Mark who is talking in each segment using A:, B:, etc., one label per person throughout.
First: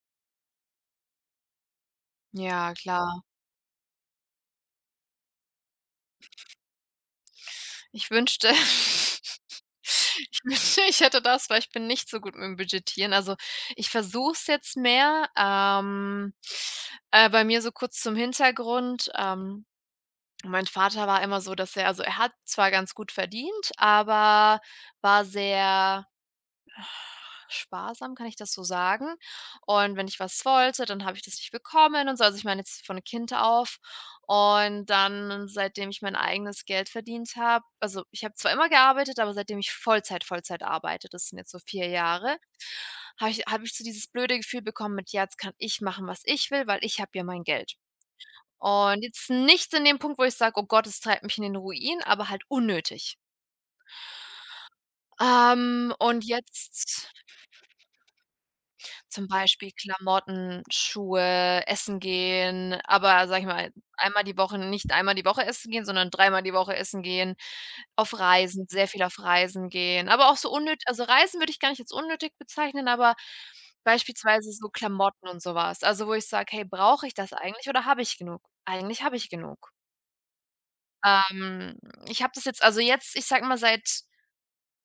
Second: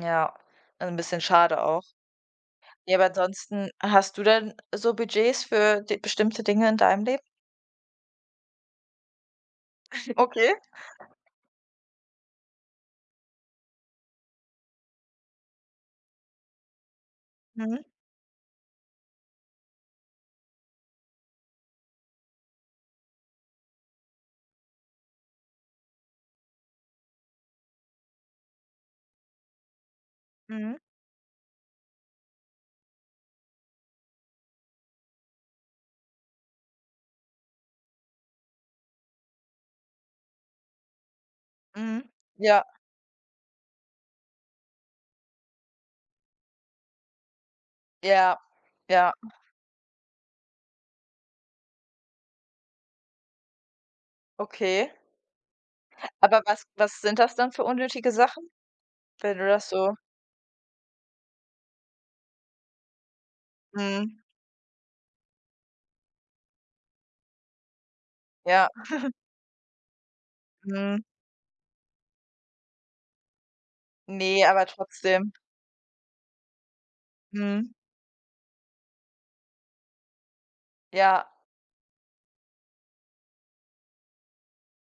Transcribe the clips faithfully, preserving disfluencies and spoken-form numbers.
A: Ja, also, 'n bisschen schade auch.
B: Ja,
A: Ja, aber
B: klar.
A: ansonsten hast du denn so Budgets für d bestimmte Dinge in deinem Leben?
B: Ich wünschte, ich
A: Okay.
B: wünschte ich hätte das, weil ich bin nicht so gut mit'm Budgetieren, also, ich versuche es jetzt mehr, ähm. Äh, bei mir so
A: Mhm.
B: kurz zum Hintergrund, ähm, mein Vater war immer so, dass er also, er hat zwar ganz gut verdient, aber war sehr sparsam, kann ich das so sagen? Und wenn ich was
A: Mhm.
B: wollte, dann habe ich das nicht bekommen und so. Also, ich meine jetzt von Kind auf. Und dann, seitdem ich mein eigenes Geld verdient habe also, ich habe zwar immer gearbeitet, aber seitdem ich Vollzeit-Vollzeit arbeite, das sind jetzt so vier
A: Mhm,
B: Jahre,
A: ja.
B: habe ich habe ich so dieses blöde Gefühl bekommen, mit „jetzt kann ich machen, was ich will, weil ich habe ja mein Geld.“
A: Ja,
B: Und
A: ja.
B: jetzt nichts in dem Punkt, wo ich sage: „Oh Gott, das treibt mich in den Ruin“, aber halt unnötig.
A: Okay.
B: Ähm, und
A: Aber was was
B: jetzt
A: sind das dann für unnötige Sachen,
B: Zum
A: wenn du das
B: Beispiel
A: so
B: Klamotten, Schuhe, Essen gehen, aber sage ich mal,
A: Mhm.
B: einmal die Woche nicht einmal die Woche essen gehen, sondern dreimal die Woche essen gehen, auf Reisen,
A: Ja.
B: sehr viel auf Reisen gehen. Aber auch so unnöt
A: Mhm.
B: also, Reisen würde ich gar nicht als unnötig bezeichnen, aber
A: Ne,
B: beispielsweise
A: aber
B: so Klamotten
A: trotzdem.
B: und so was. Also, wo ich sage: „Hey, brauche ich das eigentlich
A: Mhm.
B: oder habe ich genug?“ Eigentlich habe ich genug.
A: Ja.
B: Ähm, ich habe das jetzt also, jetzt, ich sage mal, seit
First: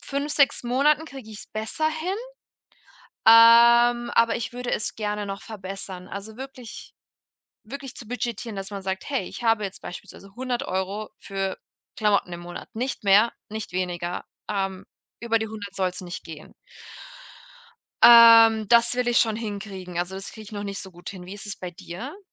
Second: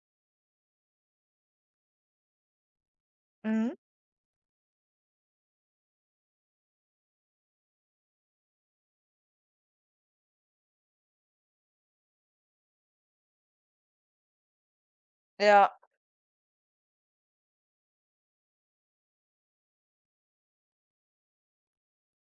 B: fünf, sechs Monaten kriege ich es besser hin,
A: Mhm.
B: ähm, aber ich würde es gerne noch verbessern. Also, wirklich wirklich zu budgetieren, dass man sagt: „Hey, ich habe jetzt beispielsweise hundert Euro für Klamotten im Monat. Nicht mehr, nicht weniger. Ähm, über die
A: Ja.
B: hundert soll's nicht gehen.“ Ähm, das will ich schon hinkriegen. Also, das kriege ich noch nicht so gut hin. Wie ist es bei dir?